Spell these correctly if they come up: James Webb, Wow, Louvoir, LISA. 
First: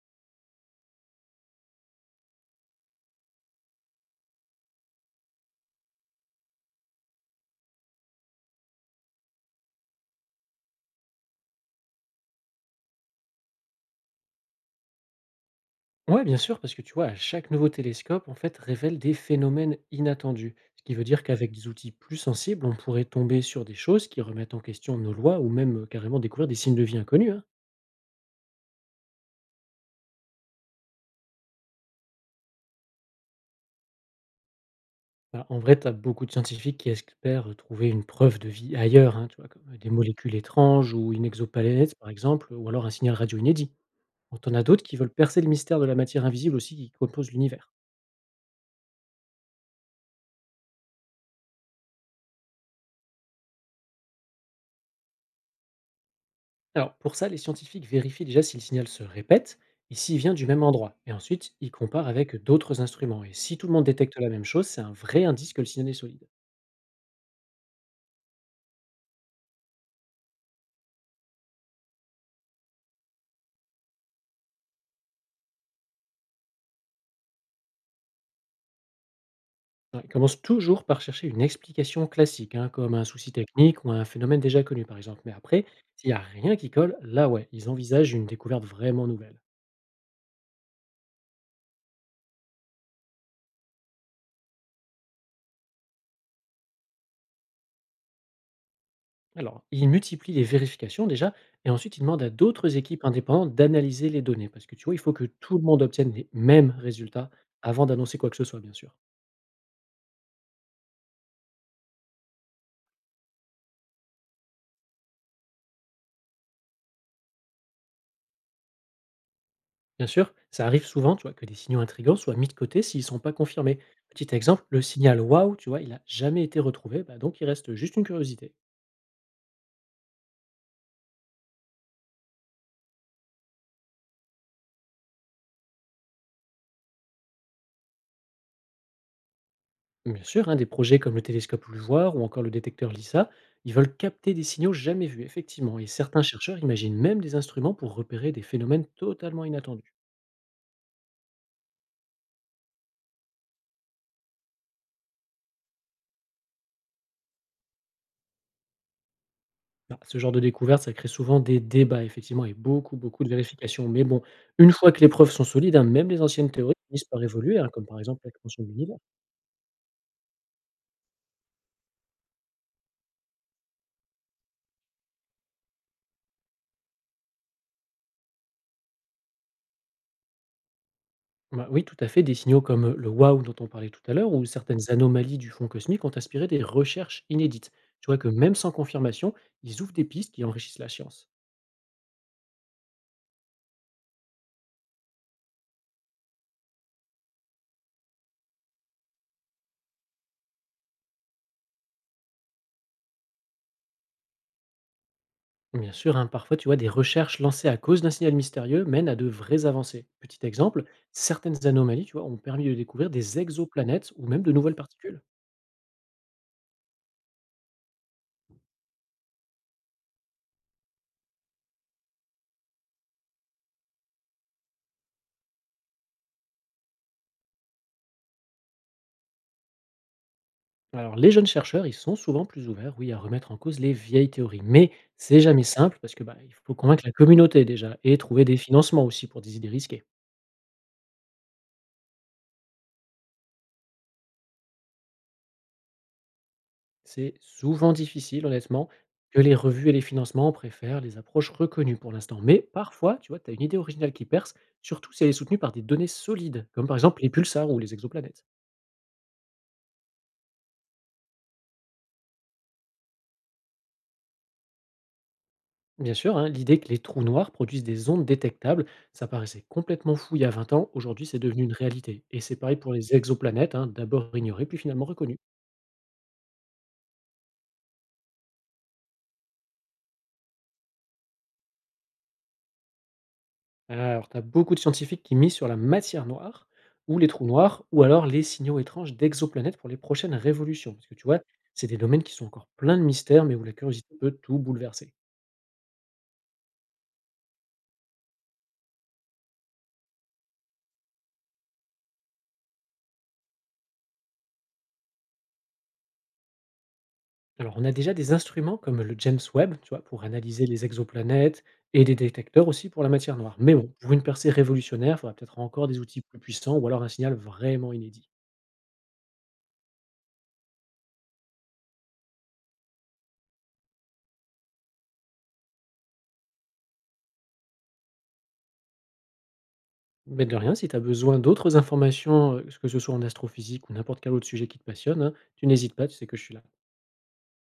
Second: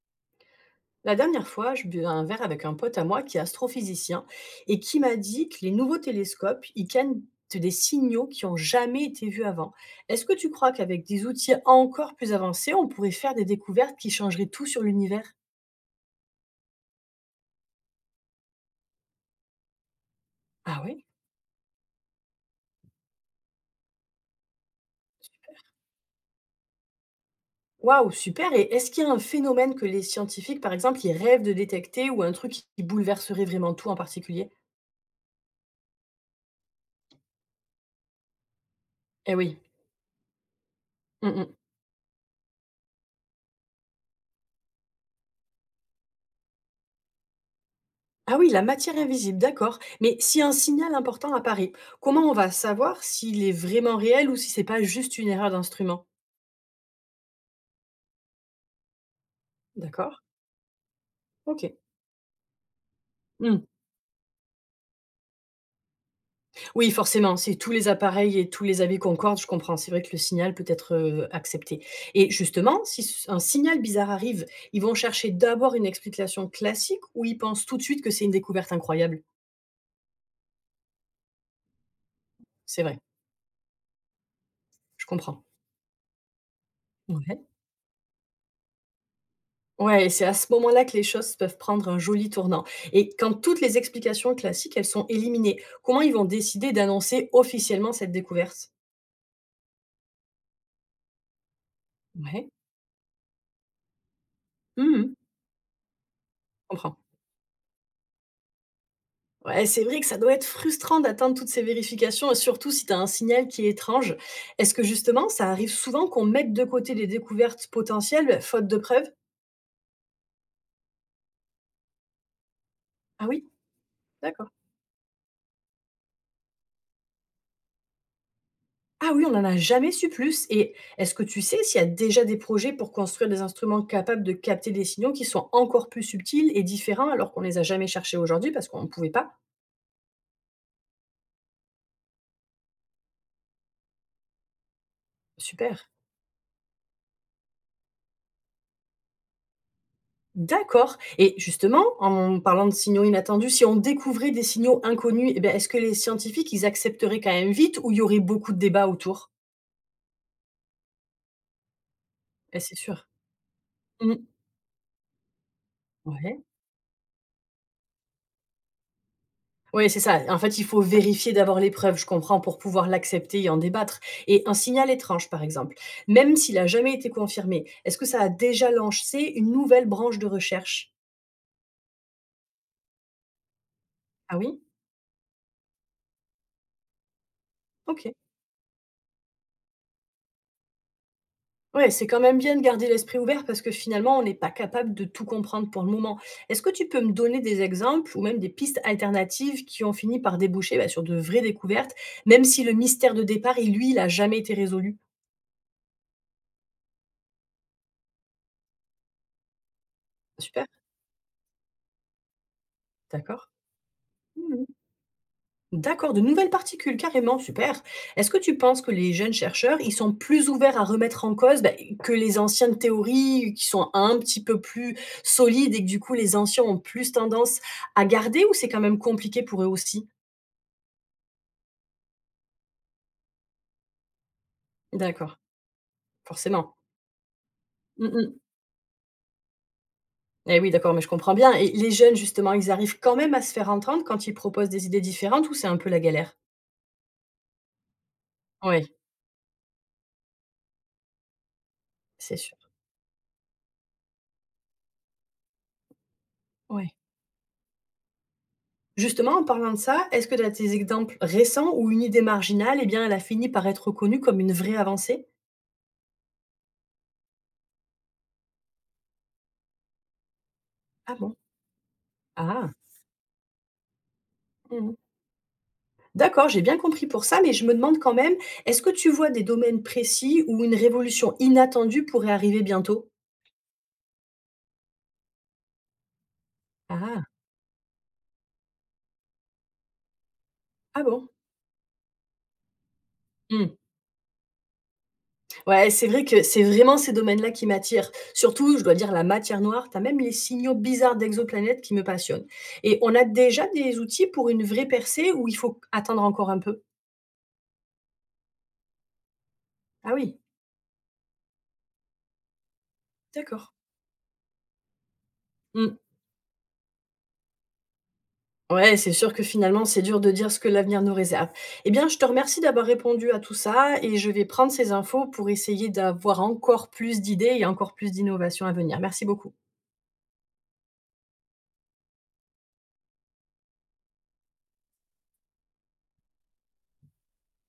La dernière fois, je buvais un verre avec un pote à moi qui est astrophysicien et qui m'a dit que les nouveaux télescopes, ils cannent des signaux qui ont jamais été vus avant. Est-ce que tu crois qu'avec des outils encore plus avancés, on pourrait faire des découvertes qui changeraient tout sur l'univers? Ouais, bien sûr, parce que tu vois, à chaque nouveau télescope, en fait, révèle des phénomènes inattendus. Ah Ce qui veut oui. dire qu'avec des outils plus sensibles, on pourrait tomber sur des choses qui remettent en question nos lois ou même carrément découvrir des signes de vie inconnus, hein. Waouh, super! Et est-ce qu'il y a un phénomène que les scientifiques, par exemple, ils rêvent de détecter ou un truc qui bouleverserait vraiment tout en particulier? Voilà, en vrai, tu as beaucoup de scientifiques qui espèrent trouver une preuve de vie ailleurs, hein, Eh tu vois, oui. comme des molécules étranges ou une Mm, mm. exoplanète, par exemple, ou alors un signal radio inédit. Bon, t'en as d'autres qui veulent percer le mystère de la matière invisible aussi qui compose l'univers. Ah oui, la matière invisible, d'accord. Mais si un signal important apparaît, comment on va savoir s'il est vraiment réel ou si c'est pas juste une erreur d'instrument? Alors, pour ça, les scientifiques vérifient déjà si le signal se répète et D'accord? s'il vient du même endroit. Et ensuite, Ok. ils comparent avec d'autres instruments. Et si Hmm. tout le monde détecte la même chose, c'est un vrai indice que le signal est solide. Oui, forcément, c'est tous les appareils et tous les avis concordent, je comprends. C'est vrai que le signal peut être accepté. Et justement, si s- un signal bizarre arrive, ils vont chercher d'abord une explication classique ou ils pensent tout de suite que c'est une découverte incroyable? Alors, ils commencent toujours par chercher une explication classique, hein, C'est comme vrai, un souci technique ou un phénomène déjà connu, par je exemple. Mais comprends. après, s'il n'y a rien qui colle, là, Ouais. ouais, ils envisagent une découverte vraiment nouvelle. Ouais, et c'est à ce moment-là que les choses peuvent prendre un joli tournant. Et quand toutes les explications classiques, elles sont éliminées, comment ils vont décider d'annoncer officiellement cette découverte? Alors, ils multiplient les vérifications déjà, et ensuite, ils demandent à Ouais. d'autres équipes indépendantes d'analyser les données. Parce que tu vois, il faut Mmh. que tout le monde obtienne les Je mêmes comprends. résultats avant d'annoncer quoi que ce soit, bien sûr. Ouais, c'est vrai que ça doit être frustrant d'attendre toutes ces vérifications et surtout si tu as un signal qui est étrange. Est-ce que justement, ça arrive souvent qu'on mette de côté les découvertes potentielles, faute de preuves? Bien sûr, ça arrive souvent, tu vois, que des signaux intrigants soient mis de côté s'ils ne sont Ah pas oui? confirmés. Petit D'accord. exemple, le signal Wow, tu vois, il n'a jamais été retrouvé, bah donc il reste juste une curiosité. Ah oui, on n'en a jamais su plus. Et est-ce que tu sais s'il y a déjà des projets pour construire des instruments capables de capter des signaux qui sont encore plus subtils et différents alors qu'on les a jamais cherchés aujourd'hui parce qu'on ne pouvait pas? Bien sûr, hein, des projets comme le télescope Louvoir ou encore le détecteur LISA, ils veulent capter des signaux jamais vus, effectivement, Super. et certains chercheurs imaginent même des instruments pour repérer des phénomènes totalement inattendus. D'accord. Et justement, en parlant de signaux inattendus, si on découvrait des signaux inconnus, eh ben, est-ce que les scientifiques, ils accepteraient quand même vite ou il y aurait beaucoup de débats autour? Bah, ce genre de découverte, ça crée souvent des débats, effectivement, et Eh, c'est beaucoup, sûr. beaucoup de vérifications. Mais Mm. bon, une fois que les preuves sont solides, hein, même les Ouais. anciennes théories finissent par évoluer, hein, comme par exemple l'expansion de l'univers. Oui, c'est ça. En fait, il faut vérifier d'abord les preuves, je comprends, pour pouvoir l'accepter et en débattre. Et un signal étrange, par exemple, même s'il a jamais été confirmé, est-ce que ça a déjà lancé une nouvelle branche de recherche? Bah, oui, tout à fait. Des signaux comme le Wow dont on parlait tout à l'heure Ah ou oui? certaines anomalies du fond cosmique ont inspiré des recherches inédites. Tu OK. vois que même sans confirmation, ils ouvrent des pistes qui enrichissent la science. Ouais, c'est quand même bien de garder l'esprit ouvert parce que finalement, on n'est pas capable de tout comprendre pour le moment. Est-ce que tu peux me donner des exemples ou même des pistes alternatives qui ont fini par déboucher bah, sur de vraies découvertes, même si le mystère de départ, il, lui, il n'a jamais été résolu? Bien sûr, hein, parfois, tu vois, des recherches lancées à cause d'un signal mystérieux mènent à de vraies avancées. Petit Super, exemple, certaines anomalies, tu vois, ont permis de découvrir des d'accord. exoplanètes ou même de Mhm. nouvelles particules. D'accord, de nouvelles particules, carrément, super. Est-ce que tu penses que les jeunes chercheurs, ils sont plus ouverts à remettre en cause bah, que les anciennes théories qui sont un petit peu plus solides et que du coup les anciens ont plus tendance à garder ou c'est quand même compliqué pour eux aussi? Alors, les jeunes chercheurs, ils sont souvent plus ouverts, oui, à remettre en cause les vieilles théories. Mais D'accord, c'est jamais simple parce que bah, il forcément. faut convaincre la communauté déjà Mmh et mh. trouver des financements aussi pour des idées risquées. Eh oui, d'accord, mais je comprends bien. Et les jeunes, justement, ils arrivent quand même à se faire entendre quand ils proposent des idées différentes ou c'est un peu la galère? C'est souvent difficile Oui, honnêtement, que les revues et les financements préfèrent les approches reconnues pour c'est l'instant. sûr. Mais parfois, tu vois, tu as une idée originale qui perce, surtout si elle est soutenue par des données solides, comme Oui. par exemple les pulsars ou les exoplanètes. Justement, en parlant de ça, est-ce que tu as des exemples récents où une idée marginale, eh bien, elle a fini par être reconnue comme une vraie avancée? Bien sûr, hein, l'idée que les trous noirs produisent des ondes détectables, ça paraissait complètement fou il y a 20 ans, Ah aujourd'hui bon? c'est devenu une réalité. Et c'est Ah! pareil pour les exoplanètes, hein, d'abord ignorées, puis Mmh. finalement reconnues. D'accord, j'ai bien compris pour ça, mais je me demande quand même, est-ce que tu vois des domaines précis où une révolution inattendue pourrait arriver bientôt? Ah, alors, tu as beaucoup de scientifiques qui misent sur la matière noire ou Ah! les trous noirs ou alors les signaux étranges d'exoplanètes pour les prochaines révolutions. Ah Parce que tu bon? vois, c'est des domaines qui sont encore pleins de mystères, mais où Mmh. la curiosité peut tout bouleverser. Ouais, c'est vrai que c'est vraiment ces domaines-là qui m'attirent. Surtout, je dois dire la matière noire, t'as même les signaux bizarres d'exoplanètes qui me passionnent. Et on a déjà des outils pour une vraie percée ou il faut attendre encore un peu? Alors, on a déjà des instruments comme le James Webb, tu vois, Ah pour oui, analyser les exoplanètes et des détecteurs aussi pour la matière noire. d'accord. Mais bon, pour une percée révolutionnaire, il faudra peut-être encore Mmh. des outils plus puissants ou alors un signal vraiment inédit. Ouais, c'est sûr que finalement, c'est dur de dire ce que l'avenir nous réserve. Eh bien, je te remercie d'avoir répondu à tout ça et je vais prendre ces infos pour essayer d'avoir encore plus d'idées et encore plus d'innovations à venir. Merci beaucoup. Mais de rien, si tu as besoin d'autres informations, que ce soit en astrophysique ou n'importe quel autre sujet qui te passionne, hein, tu n'hésites pas, tu sais que je suis là.